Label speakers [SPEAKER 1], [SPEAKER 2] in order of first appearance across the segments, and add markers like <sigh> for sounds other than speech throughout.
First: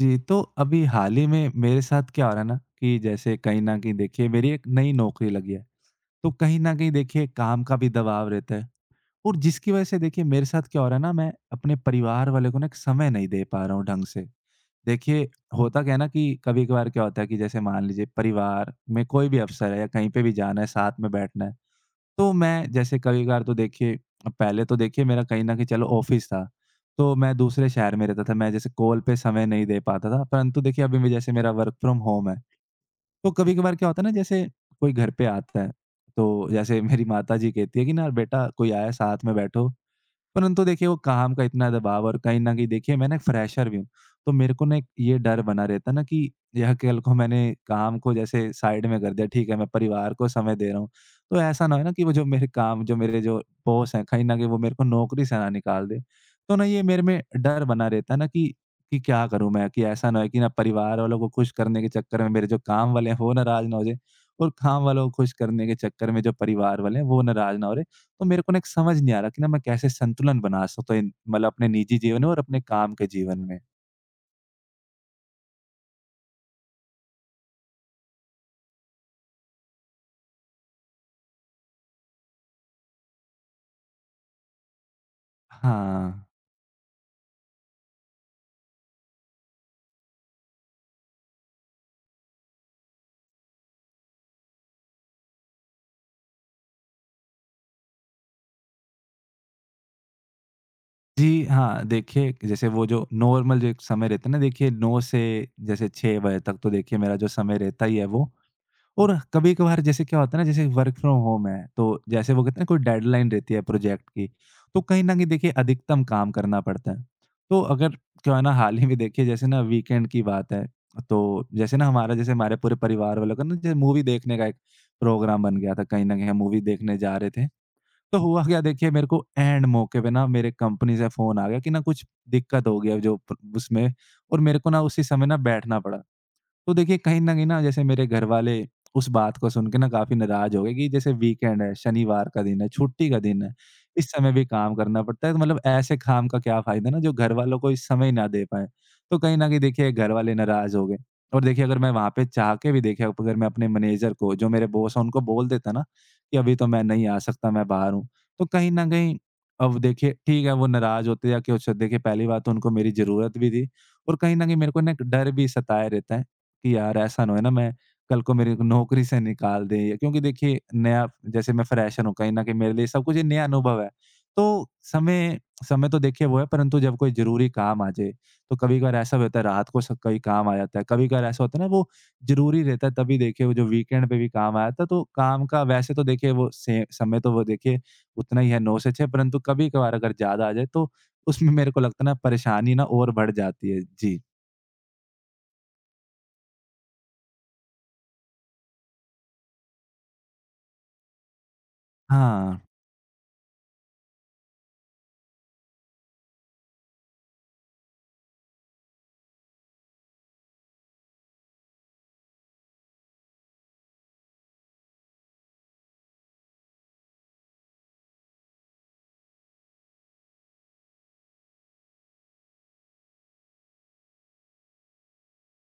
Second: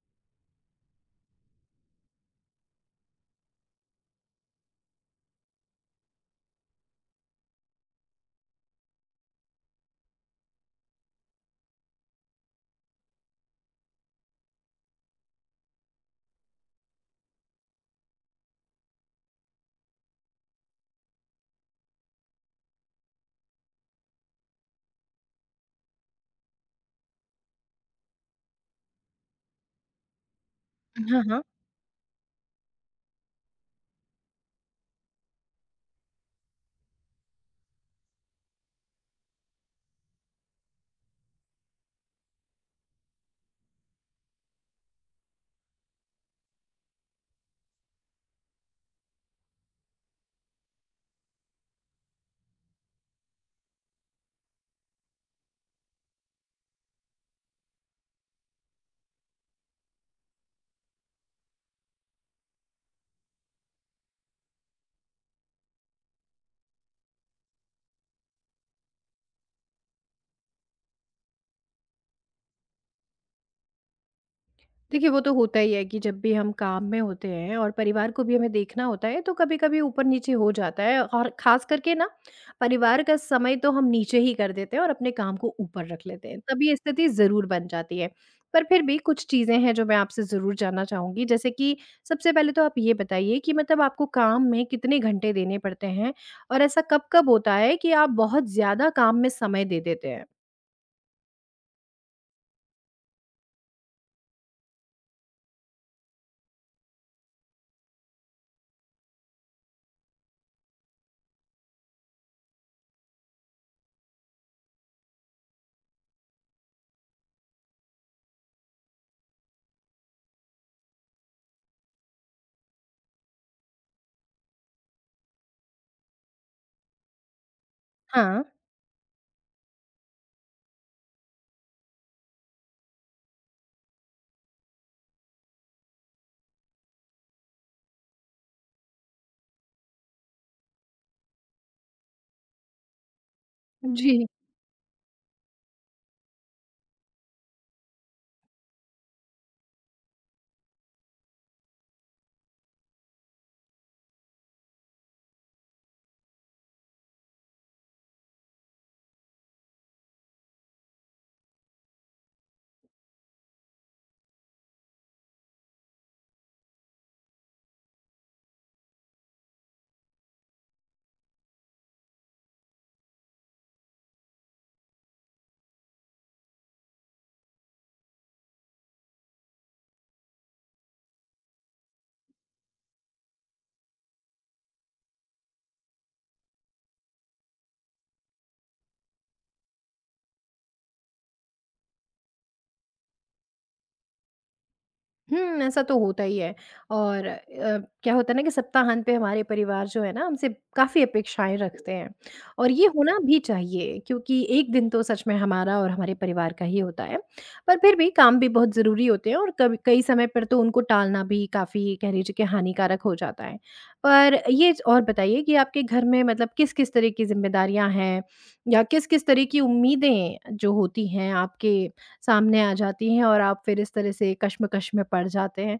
[SPEAKER 1] जी, तो अभी हाल ही में मेरे साथ क्या हो रहा है ना कि जैसे कहीं न कहीं देखिए मेरी एक नई नौकरी लगी है। तो कहीं न कहीं देखिए काम का भी दबाव रहता है और जिसकी वज़ह से देखिए मेरे साथ क्या हो रहा है ना, मैं अपने परिवार वाले को ना एक समय नहीं दे पा रहा हूँ ढंग से। देखिए, होता क्या है ना कि कभी-कभार क्या होता है कि जैसे मान लीजिए परिवार में कोई भी अवसर है या कहीं पे भी जाना है, साथ में बैठना है। तो मैं जैसे कभी-कभार तो देखिए, पहले तो देखिए मेरा कहीं न कहीं चलो ऑफ़िस था, तो मैं दूसरे शहर में रहता था, मैं जैसे कॉल पे समय नहीं दे पाता था, परंतु देखिए अभी मैं
[SPEAKER 2] हाँ,
[SPEAKER 1] जैसे
[SPEAKER 2] हाँ।
[SPEAKER 1] मेरा वर्क फ्रॉम होम है, तो कभी-कभार क्या होता है ना जैसे कोई घर पे आता है, तो जैसे मेरी माताजी कहती है कि ना बेटा कोई आया है साथ में बैठो। परंतु देखिए वो काम का इतना दबाव, और कहीं न कहीं देखिए मैं ना एक फ्रेशर भी हूँ, तो मेरे को ना एक ये डर बना रहता है ना कि यह कल को मैंने काम को जैसे साइड में कर दिया, ठीक है मैं परिवार को समय दे रहा हूँ। तो ऐसा ना हो ना कि वो जो मेरे काम, जो मेरे जो बॉस हैं, कहीं न कहीं वो मेरे को नौकरी से ना निकाल दें। तो ना ये मेरे में डर बना रहता है ना कि क्या करूँ मैं? कि ऐसा ना हो कि ना परिवार वालों को खुश करने के चक्कर में मेरे जो काम वाले हैं वो नाराज़ ना हो जाएँ, और काम वालों को खुश करने के चक्कर में जो परिवार वाले हैं वो नाराज़ ना हो रहे। तो मेरे को ना एक समझ नहीं आ रहा कि ना मैं कैसे संतुलन बना सकता हूँ मतलब अपने निजी जीवन में और अपने काम के जीवन में।
[SPEAKER 2] देखिए, वो तो होता ही है कि जब भी हम काम में होते हैं और परिवार को भी हमें देखना होता है, तो कभी-कभी ऊपर-नीचे हो जाता है और ख़ास करके ना, परिवार का समय तो हम नीचे ही कर देते हैं और अपने काम को ऊपर रख
[SPEAKER 1] हाँ।
[SPEAKER 2] लेते हैं, तब ये स्थिति ज़रूर बन जाती है। पर फिर भी कुछ चीज़ें हैं जो मैं आपसे ज़रूर जानना चाहूँगी, जैसे कि सबसे पहले तो आप ये बताइए कि मतलब आपको काम में कितने घंटे देने पड़ते हैं? और ऐसा कब-कब होता है कि आप बहुत ज़्यादा काम में समय दे देते हैं?
[SPEAKER 1] जी हाँ, देखिए जैसे वो जो नॉर्मल जो एक समय रहता है ना, देखिए 9 से जैसे 6 बजे तक, तो देखिए मेरा जो समय रहता ही है वो। और कभी-कभार जैसे क्या होता है ना, जैसे वर्क फ्रॉम होम है, तो जैसे वो कहते हैं ना कोई डेडलाइन रहती है प्रोजेक्ट की, तो कहीं न कहीं देखिए अधिकतम काम करना पड़ता है। तो अगर क्या है ना, हाल ही में देखिए जैसे ना वीकेंड की बात है, तो जैसे ना हमारा जैसे हमारे पूरे परिवार वालों का ना जैसे मूवी देखने का एक प्रोग्राम बन गया था, कहीं न कहीं हम मूवी देखने जा रहे थे। तो हुआ
[SPEAKER 2] हाँ।
[SPEAKER 1] क्या देखिए, मेरे को एंड मौके पे ना मेरे कंपनी से फ़ोन आ गया कि ना कुछ दिक्कत हो गई है जो प उसमें, और मेरे को ना उसी समय ना बैठना पड़ा। तो देखिए कहीं न कहीं ना जैसे मेरे घर वाले उस बात को सुन के ना काफ़ी नाराज़ हो गए कि जैसे वीकेंड है, शनिवार का दिन है, छुट्टी का दिन है, इस
[SPEAKER 2] जी।
[SPEAKER 1] समय भी काम करना पड़ता है, तो मतलब ऐसे काम का क्या फ़ायदा ना जो घर वालों को इस समय ही ना दे पाएँ। तो कहीं न कहीं देखिए घर वाले नाराज़ हो गए, और देखिए अगर मैं वहाँ पे चाह के भी, देखिए अब अगर मैं अपने मैनेजर को जो मेरे बॉस हैं उनको बोल देता ना कि अभी तो मैं नहीं आ सकता, मैं बाहर हूँ, तो कहीं न कहीं, अब देखिए ठीक है वो नाराज़ होते या कुछ, देखिए पहली बात तो उनको मेरी ज़रूरत भी थी, और कहीं न कहीं मेरे को ना एक डर भी सताए रहता है कि यार ऐसा ना हो, है ना, मैं, कल को मेरी नौकरी से निकाल दें, या क्योंकि देखिए नया, जैसे मैं फ्रेशर हूँ, कहीं न कहीं मेरे लिए सब कुछ ही नया अनुभव है। तो समय समय तो देखिए वो है, परंतु जब कोई ज़रूरी काम आ जाए, तो कभी-कभार ऐसा भी होता है रात को स कोई काम आ जाता है। कभी-कभार ऐसा होता है ना वो ज़रूरी रहता है, तभी देखिए वो जो वीकेंड पे भी काम आया था, तो काम का वैसे तो देखिए वो से समय तो वो देखिए उतना ही है, 9 से 6, परंतु कभी-कभार अगर ज़्यादा आ जाए तो उसमें मेरे को लगता है ना परेशानी ना और बढ़ जाती है। जी।
[SPEAKER 2] हुँ, ऐसा तो होता ही है और क्या होता है ना कि सप्ताहांत पे हमारे परिवार जो है ना हमसे काफ़ी अपेक्षाएँ रखते हैं
[SPEAKER 1] हाँ।
[SPEAKER 2] और ये होना भी चाहिए क्योंकि एक दिन तो सच में हमारा और हमारे परिवार का ही होता है। पर फिर भी काम भी बहुत ज़रूरी होते हैं और कभी कई समय पर तो उनको टालना भी काफ़ी कह लीजिए कि हानिकारक हो जाता है। पर ये और बताइए कि आपके घर में मतलब किस-किस तरह की ज़िम्मेदारियाँ हैं या किस-किस तरह की उम्मीदें जो होती हैं आपके सामने आ जाती हैं और आप फिर इस तरह से कश्मकश में पड़ जाते हैं।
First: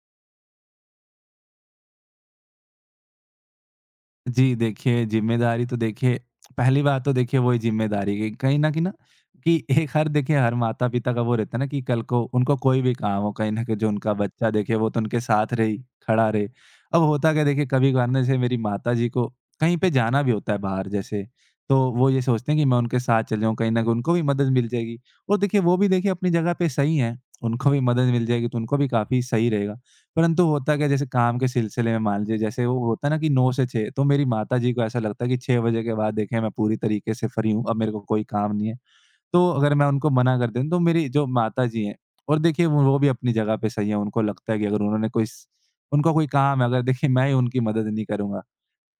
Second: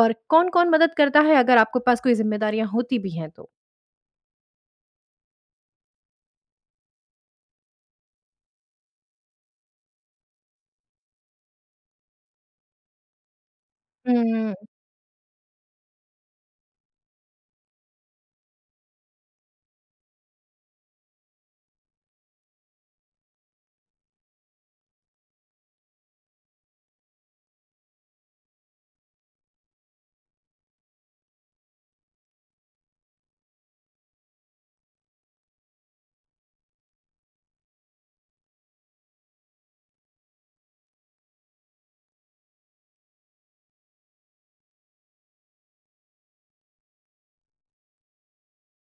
[SPEAKER 2] और कौन-कौन मदद करता है अगर आपके पास कोई ज़िम्मेदारियाँ होती भी हैं तो?
[SPEAKER 1] जी, देखिए ज़िम्मेदारी तो देखिए, पहली बात तो देखिए वही ज़िम्मेदारी की कहीं न कहीं ना कि एक हर, देखिए हर माता-पिता का वो रहता है ना कि कल को उनको कोई भी काम हो, कहीं न कहीं जो उनका बच्चा,
[SPEAKER 2] हुँ,
[SPEAKER 1] देखिए वो तो उनके साथ रहे, खड़ा रहे। अब होता क्या है देखिए, कभी-कभार ना जैसे मेरी माताजी को कहीं पे जाना भी होता है बाहर जैसे, तो वो ये सोचते हैं कि मैं उनके साथ चल जाऊँ, कहीं न कहीं उनको भी मदद मिल जाएगी। और देखिए वो भी देखिए अपनी जगह पे सही हैं, उनको भी मदद मिल जाएगी तो उनको भी काफ़ी सही रहेगा। परंतु होता क्या है, जैसे काम के सिलसिले में मान लीजिए जैसे वो होता है ना कि 9 से 6, तो मेरी माताजी को ऐसा लगता है कि 6 बजे के बाद देखिए मैं पूरी तरीके से फ्री हूँ, अब मेरे को कोई काम नहीं है। तो अगर मैं उनको मना कर दूँ तो मेरी जो माताजी हैं, और देखिए वो भी अपनी जगह पे सही है, उनको लगता है कि अगर उन्होंने कोई स उनका कोई काम है, अगर देखिए मैं ही उनकी मदद नहीं करूँगा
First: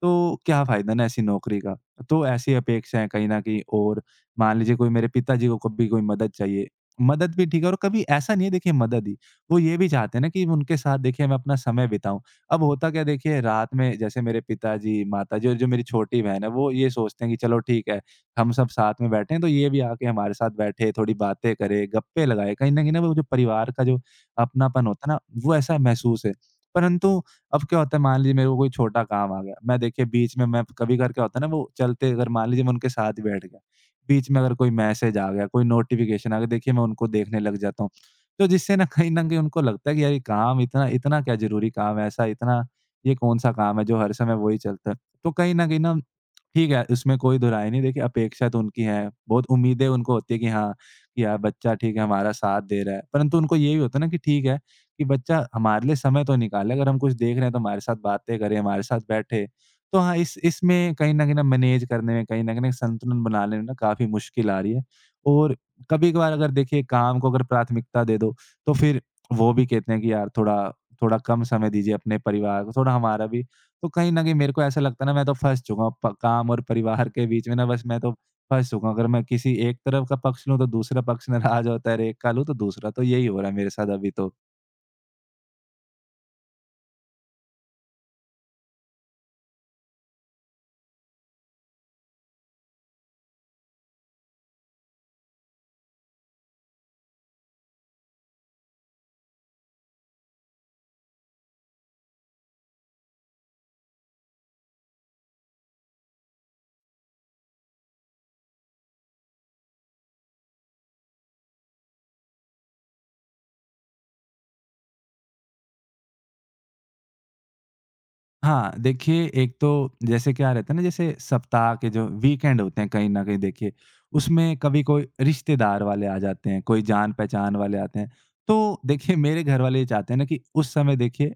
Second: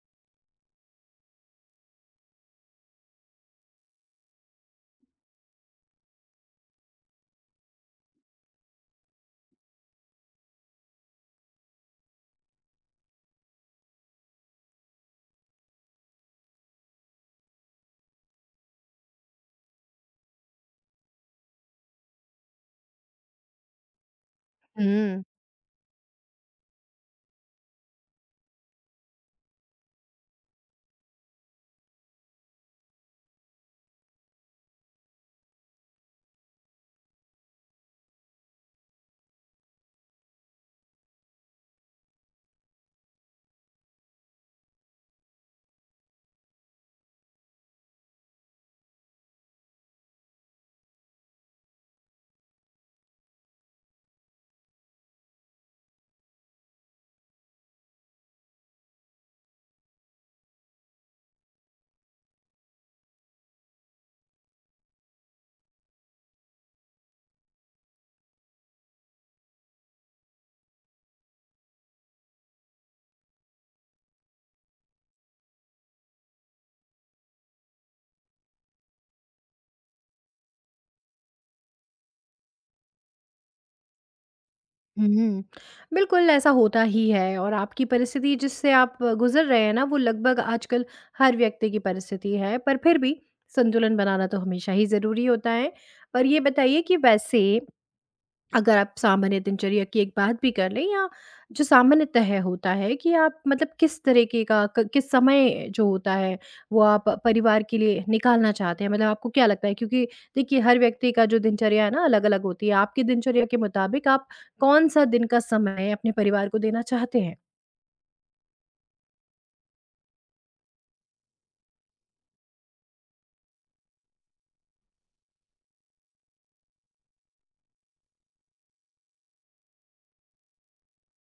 [SPEAKER 1] तो क्या फ़ायदा ना ऐसी नौकरी का? तो ऐसी अपेक्षाएँ कहीं न कहीं, और मान लीजिए कोई, मेरे पिताजी को कभी कोई मदद चाहिए, मदद भी ठीक है और कभी ऐसा नहीं है देखिए मदद ही, वो ये भी चाहते हैं ना कि उनके साथ देखिए मैं अपना समय बिताऊँ। अब होता क्या है देखिए, रात में जैसे मेरे पिताजी, माताजी और जो मेरी छोटी बहन है, वो ये सोचते हैं कि चलो ठीक है, हम सब साथ में बैठे हैं, तो ये भी आके हमारे साथ बैठे, थोड़ी बातें करे, गप्पे लगाए। कहीं न कहीं ना वो जो परिवार का जो अपनापन होता है ना,
[SPEAKER 2] हुँ।
[SPEAKER 1] वो ऐसा महसूस है। परंतु अब क्या होता है, मान लीजिए मेरे को कोई छोटा काम आ गया, मैं देखिए बीच में, मैं कभी-कभार क्या होता है ना वो चलते, अगर मान लीजिए मैं उनके साथ ही बैठ गया, बीच में अगर कोई मैसेज आ गया, कोई नोटिफ़िकेशन आ गया, देखिए मैं उनको देखने लग जाता हूँ। तो जिससे ना कहीं न कहीं उनको लगता है कि यार ये काम इतना, इतना क्या ज़रूरी काम है ऐसा इतना, ये कौन-सा काम है जो हर समय वही चलता है। तो कहीं न कहीं ना, ठीक है, इसमें कोई दोहराय नहीं, देखिए अपेक्षा तो उनकी है, बहुत उम्मीदें उनको होती है कि हाँ, कि यार बच्चा ठीक है हमारा साथ दे रहा है। परंतु उनको ये भी होता है ना कि ठीक है, कि बच्चा हमारे लिए समय तो निकाले, अगर हम कुछ देख रहे हैं तो हमारे साथ बातें करे, हमारे साथ बैठे। तो हाँ, इस इसमें कहीं न कहीं ना मैनेज करने में, कहीं न कहीं ना संतुलन बनाने में ना काफ़ी मुश्किल आ रही है। और कभी-कभार अगर देखिए काम को अगर प्राथमिकता दे दो, तो फिर वो भी कहते हैं कि यार थोड़ा, कम समय दीजिए अपने परिवार को, थोड़ा हमारा भी। तो कहीं न कहीं मेरे को ऐसा लगता है ना, मैं तो फँस चुका हूँ प काम और परिवार के बीच में ना, बस मैं तो फँस चुका हूँ। अगर मैं किसी एक तरफ का पक्ष लूँ तो दूसरा पक्ष नाराज़ होता है, और एक का लूँ तो दूसरा, तो यही हो रहा है मेरे साथ अभी तो।
[SPEAKER 2] हुँ, बिल्कुल ऐसा होता ही है और आपकी परिस्थिति जिससे आप गुज़र रहे हैं ना वो लगभग आजकल हर व्यक्ति की परिस्थिति है, पर फिर भी संतुलन बनाना तो हमेशा ही ज़रूरी होता है। और ये बताइए कि वैसे अगर आप सामान्य दिनचर्या की एक बात भी कर लें या जो सामान्यतः होता है कि आप मतलब किस तरीके का किस समय जो होता है वो आप परिवार के लिए निकालना चाहते हैं, मतलब आपको क्या लगता है, क्योंकि देखिए हर व्यक्ति का जो दिनचर्या है ना अलग अलग होती है, आपकी दिनचर्या के मुताबिक आप कौन सा दिन का समय अपने परिवार को देना चाहते हैं?
[SPEAKER 1] हाँ, देखिए एक तो जैसे क्या रहता है ना, जैसे सप्ताह के जो वीकेंड होते हैं कहीं न कहीं देखिए, उसमें कभी कोई रिश्तेदार वाले आ जाते हैं, कोई जान-पहचान वाले आते हैं। तो देखिए मेरे घर वाले ये चाहते हैं ना कि उस समय देखिए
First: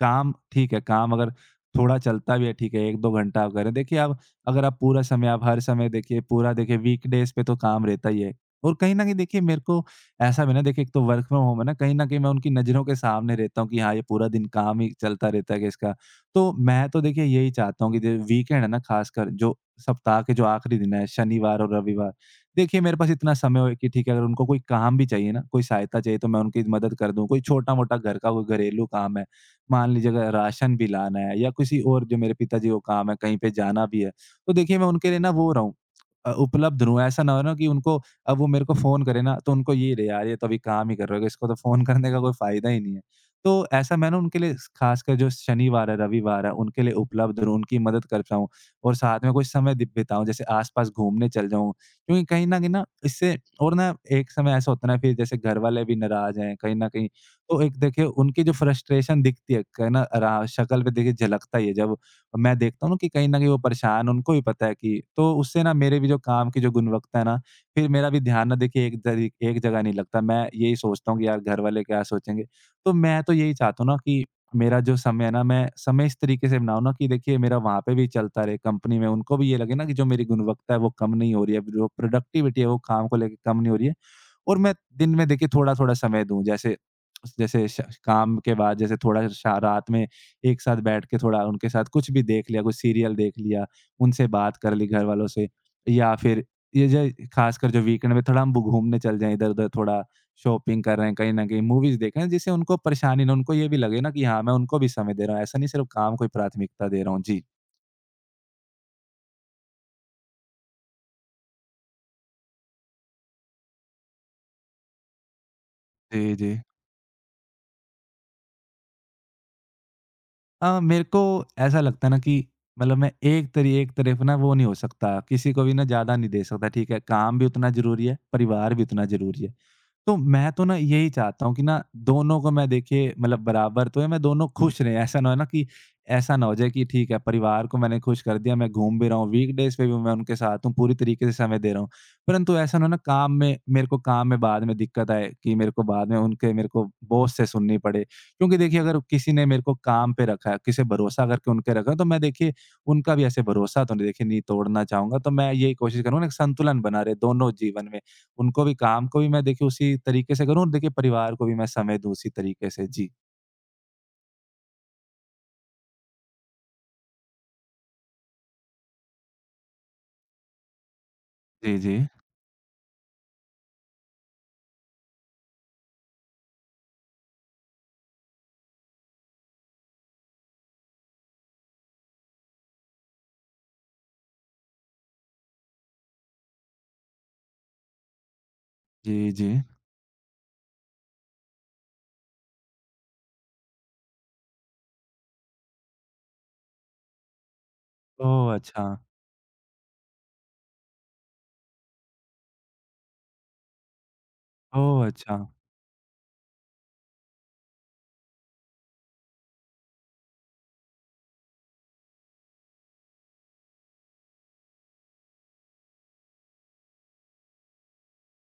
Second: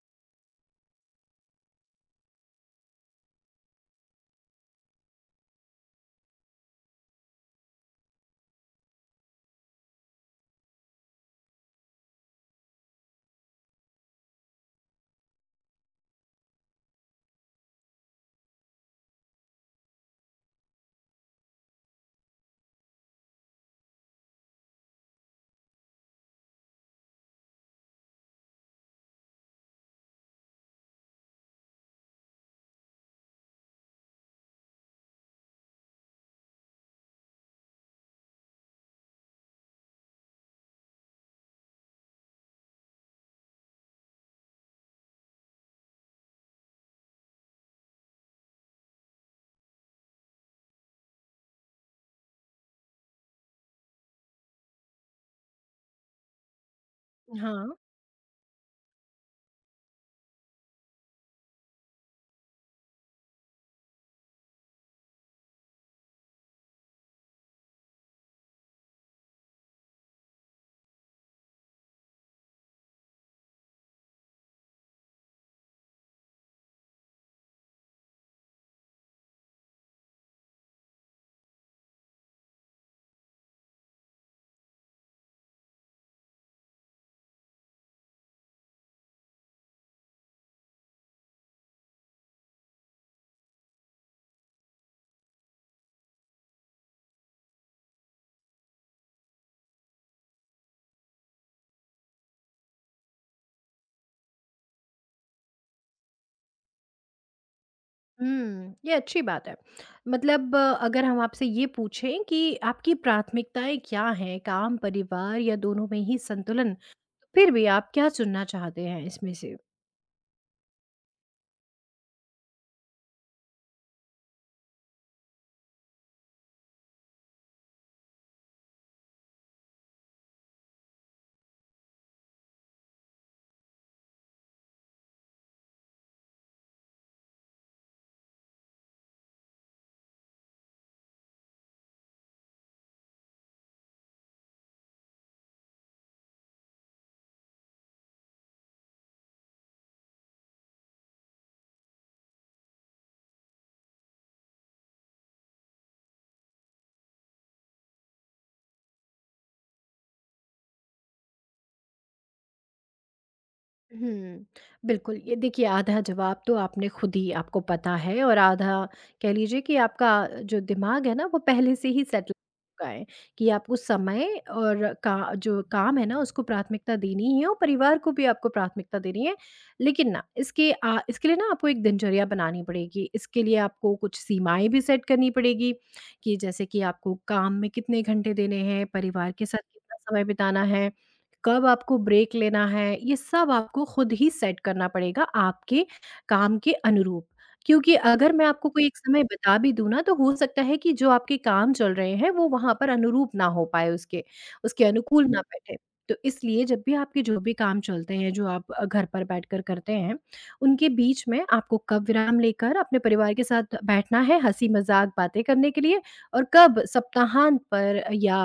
[SPEAKER 1] काम ठीक है, काम अगर थोड़ा चलता भी है ठीक है, 1-2 घंटा आप करें। देखिए आप, अगर आप पूरा समय आप हर समय, देखिए पूरा देखिए वीकडेज़ पे तो काम रहता ही है। और कहीं न कहीं देखिए मेरे को ऐसा भी ना, देखिए एक तो वर्क फ्रॉम होम है ना, कहीं न कहीं मैं उनकी नज़रों के सामने रहता हूँ कि हाँ, ये पूरा दिन काम ही चलता रहता है कि इसका। तो मैं तो देखिए यही चाहता हूँ कि जो वीकेंड है ना, ख़ासकर जो सप्ताह के जो आखिरी दिन है, शनिवार और रविवार, देखिए मेरे पास इतना समय हो कि ठीक है अगर उनको कोई काम भी चाहिए ना, कोई सहायता चाहिए, तो मैं उनकी मदद कर दूँ। कोई छोटा-मोटा घर का कोई घरेलू काम है, मान लीजिए अगर राशन भी लाना है, या किसी और जो मेरे पिताजी को काम है, कहीं पे जाना भी है, तो देखिए मैं उनके लिए ना वो हो रहा हूँ, उपलब्ध रहूँ। ऐसा ना हो ना कि उनको अब वो मेरे को फ़ोन करे ना तो उनको ये रहे यार ये तो अभी काम ही कर रहा होगा, इसको तो फ़ोन <laughs> करने का कोई फ़ायदा ही नहीं है। तो ऐसा मैं ना उनके लिए स ख़ासकर जो शनिवार है, रविवार है उनके लिए उपलब्ध रहूँ, उनकी मदद कर पाऊँ और साथ में कुछ समय दि बिताऊँ, जैसे आस-पास घूमने चल जाऊँ। क्योंकि कहीं न कहीं ना इससे और ना एक समय ऐसा होता है ना, फिर जैसे घरवाले भी नाराज़ हैं कहीं न कहीं। तो
[SPEAKER 2] हाँ,
[SPEAKER 1] एक देखिए उनकी जो फ्रस्ट्रेशन दिखती है क ना रा शक्ल पे देखिए झलकता ही है, जब मैं देखता हूँ ना कि कहीं न कहीं वो परेशान, उनको भी पता है कि तो उससे ना मेरे भी जो काम की जो गुणवत्ता है ना, फिर मेरा भी ध्यान ना देखिए एक जगह नहीं लगता। मैं यही सोचता हूँ कि यार घरवाले क्या सोचेंगे? तो मैं तो यही चाहता हूँ ना कि मेरा जो समय है ना, मैं समय इस तरीके से बनाऊँ ना कि देखिए मेरा वहाँ पे भी चलता रहे कंपनी में, उनको भी ये लगे ना कि जो मेरी गुणवत्ता है वो कम नहीं हो रही है, जो प्रोडक्टिविटी है वो काम को लेके कम नहीं हो रही है। और मैं दिन में देखिए थोड़ा-थोड़ा समय दूँ, जैसे जैसे श काम के बाद, जैसे थोड़ा श रात में एक साथ बैठ के थोड़ा उनके साथ कुछ भी देख लिया, कुछ सीरियल देख लिया, उनसे बात कर ली घर वालों से, या फिर ये जो खासकर जो वीकेंड में थोड़ा हम बु घूमने चल जाएँ इधर-उधर, थोड़ा शॉपिंग कर रहे हैं, कहीं न कहीं मूवीज़ देख रहे हैं, जिससे उनको परेशानी ना हो, उनको ये भी लगे ना कि हाँ, मैं उनको भी समय दे रहा हूँ, ऐसा नहीं सिर्फ़ काम को ही प्राथमिकता दे रहा हूँ। जी।
[SPEAKER 2] हम्म, ये अच्छी बात है। मतलब अगर हम आपसे ये पूछें कि आपकी प्राथमिकताएं क्या हैं, काम, परिवार या दोनों में ही
[SPEAKER 1] जी, जी।
[SPEAKER 2] संतुलन, फिर भी आप क्या चुनना चाहते हैं इसमें से?
[SPEAKER 1] मेरे को ऐसा लगता है ना कि मतलब मैं एक तरफ ना वो नहीं हो सकता, किसी को भी ना ज़्यादा नहीं दे सकता, ठीक है? काम भी उतना ज़रूरी है, परिवार भी उतना ज़रूरी है। तो मैं तो ना यही चाहता हूँ कि ना दोनों को मैं देखिए मतलब बराबर तो है, मैं दोनों खुश रहें। ऐसा ना हो जाए कि ठीक है परिवार को मैंने खुश कर दिया, मैं घूम भी रहा हूँ, वीकडेज पे भी मैं उनके साथ हूँ, पूरी तरीके से समय दे रहा हूँ, परंतु ऐसा ना हो ना काम में, मेरे को काम में बाद में दिक्कत आए कि मेरे को बाद में उनके मेरे को बॉस से सुननी पड़े। क्योंकि देखिए अगर किसी ने मेरे को काम पे रखा है, किसी भरोसा करके उनके रखा है, तो मैं देखिए उनका भी ऐसे भरोसा तो नहीं देखिए नहीं तोड़ना चाहूंगा, तो मैं यही कोशिश करूंगा ना कि संतुलन बना रहे दोनों जीवन में, उनको भी काम को भी मैं देखिए उसी तरीके से करूँ और देखिए परिवार को भी मैं समय दूँ उसी तरीके से। जी।
[SPEAKER 2] हुँ। बिल्कुल, ये देखिए आधा जवाब तो आपने खुद ही आपको पता है और आधा कह लीजिए कि आपका जो दिमाग है ना वो पहले
[SPEAKER 1] जी,
[SPEAKER 2] से
[SPEAKER 1] जी।
[SPEAKER 2] ही सेटल चुका है कि आपको समय और का जो काम है ना उसको प्राथमिकता देनी ही है और परिवार को भी आपको प्राथमिकता देनी है। लेकिन ना इसके लिए ना आपको एक दिनचर्या बनानी पड़ेगी। इसके लिए आपको कुछ सीमाएँ भी सेट करनी पड़ेगी कि जैसे कि आपको काम में कितने घंटे देने हैं,
[SPEAKER 1] जी,
[SPEAKER 2] परिवार
[SPEAKER 1] जी।
[SPEAKER 2] के साथ कितना समय बिताना है। कब आपको ब्रेक लेना है, ये सब आपको खुद ही सेट करना पड़ेगा आपके काम के अनुरूप। क्योंकि अगर मैं
[SPEAKER 1] ओह!
[SPEAKER 2] आपको
[SPEAKER 1] अच्छा।
[SPEAKER 2] कोई एक समय बता भी दूँ ना, तो हो सकता है कि जो आपके काम चल रहे हैं, वो वहाँ पर अनुरूप ना हो पाए, उसके उसके
[SPEAKER 1] ओह!
[SPEAKER 2] अनुकूल
[SPEAKER 1] अच्छा।
[SPEAKER 2] ना बैठे। तो इसलिए जब भी आपके जो भी काम चलते हैं, जो आप घर पर बैठकर करते हैं, उनके बीच में आपको कब विराम लेकर अपने परिवार के साथ बैठना है, हँसी-मज़ाक बातें करने के लिए, और कब सप्ताहांत पर या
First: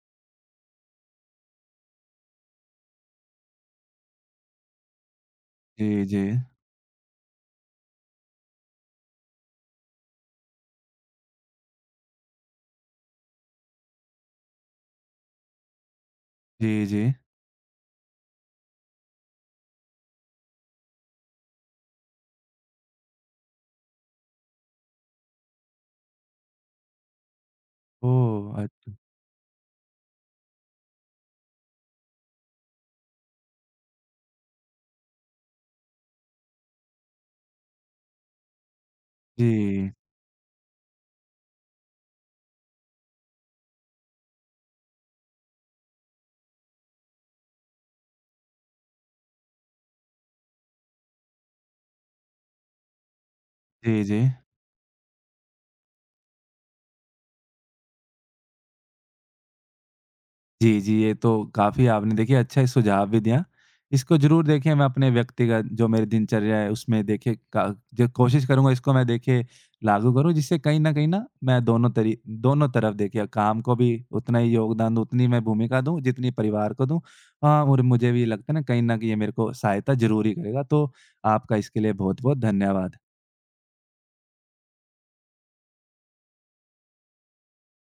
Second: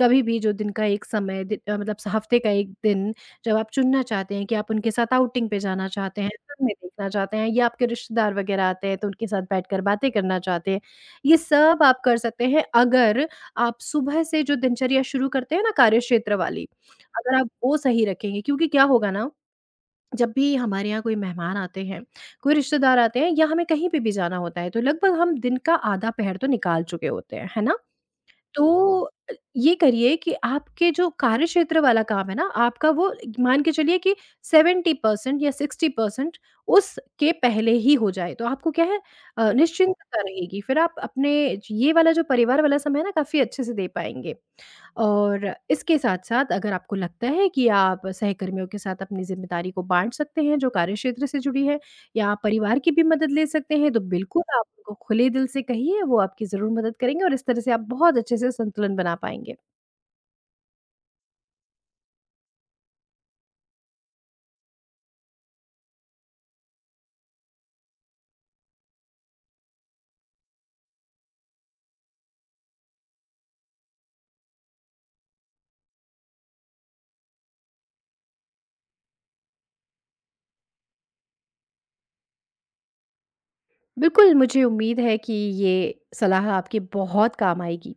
[SPEAKER 2] कभी भी जो दिन का एक समय मतलब स हफ़्ते का 1 दिन जब आप चुनना चाहते हैं कि आप उनके साथ आउटिंग पे जाना
[SPEAKER 1] जी, जी।
[SPEAKER 2] चाहते हैं, फ़िल्में देखना चाहते हैं या आपके रिश्तेदार वग़ैरह आते हैं तो उनके साथ बैठकर बातें करना चाहते हैं। ये सब आप कर सकते हैं अगर आप सुबह से जो दिनचर्या शुरू करते हैं ना कार्यक्षेत्र वाली,
[SPEAKER 1] जी, जी।
[SPEAKER 2] अगर आप वो सही रखेंगे, क्योंकि क्या होगा ना, जब भी हमारे यहाँ कोई मेहमान आते हैं, कोई रिश्तेदार आते हैं या हमें कहीं पे भी जाना होता है तो लगभग हम दिन का आधा पहर तो निकाल चुके होते हैं, है ना?
[SPEAKER 1] ओह! अच्छा।
[SPEAKER 2] तो ये करिए कि आपके जो कार्यक्षेत्र वाला काम है ना, आपका वो मान के चलिए कि 70% या 60% उसके पहले ही हो जाए, तो आपको क्या है,
[SPEAKER 1] जी।
[SPEAKER 2] निश्चिंतता रहेगी। फिर आप अपने ये वाला जो परिवार वाला समय है ना, काफ़ी अच्छे से दे पाएँगे। और इसके साथ-साथ अगर आपको लगता है कि आप सहकर्मियों के साथ अपनी ज़िम्मेदारी को बाँट सकते हैं, जो कार्यक्षेत्र से जुड़ी है। या आप परिवार की भी मदद ले सकते हैं, तो
[SPEAKER 1] जी, जी।
[SPEAKER 2] बिल्कुल आप उनको खुले दिल से कहिए, वो आपकी ज़रूर मदद करेंगे और इस तरह से आप बहुत अच्छे से संतुलन बना पाएँगे।
[SPEAKER 1] जी, जी। ये तो काफ़ी आपने देखिए अच्छा ही सुझाव भी दिया। इसको ज़रूर देखिए मैं अपने व्यक्तिगत जो मेरी दिनचर्या है उसमें देखिए का जो कोशिश करूँगा इसको मैं देखिए लागू करूँ, जिससे कहीं न कहीं ना मैं दोनों तरफ देखिए काम को भी उतना ही योगदान दूँ, उतनी मैं भूमिका दूँ जितनी परिवार को दूँ। हाँ, और मुझे भी लगता है ना कहीं न कहीं ये मेरे को सहायता ज़रूर ही करेगा। तो आपका इसके लिए बहुत-बहुत धन्यवाद।
[SPEAKER 2] बिल्कुल, मुझे उम्मीद है कि ये सलाह आपके बहुत काम आएगी।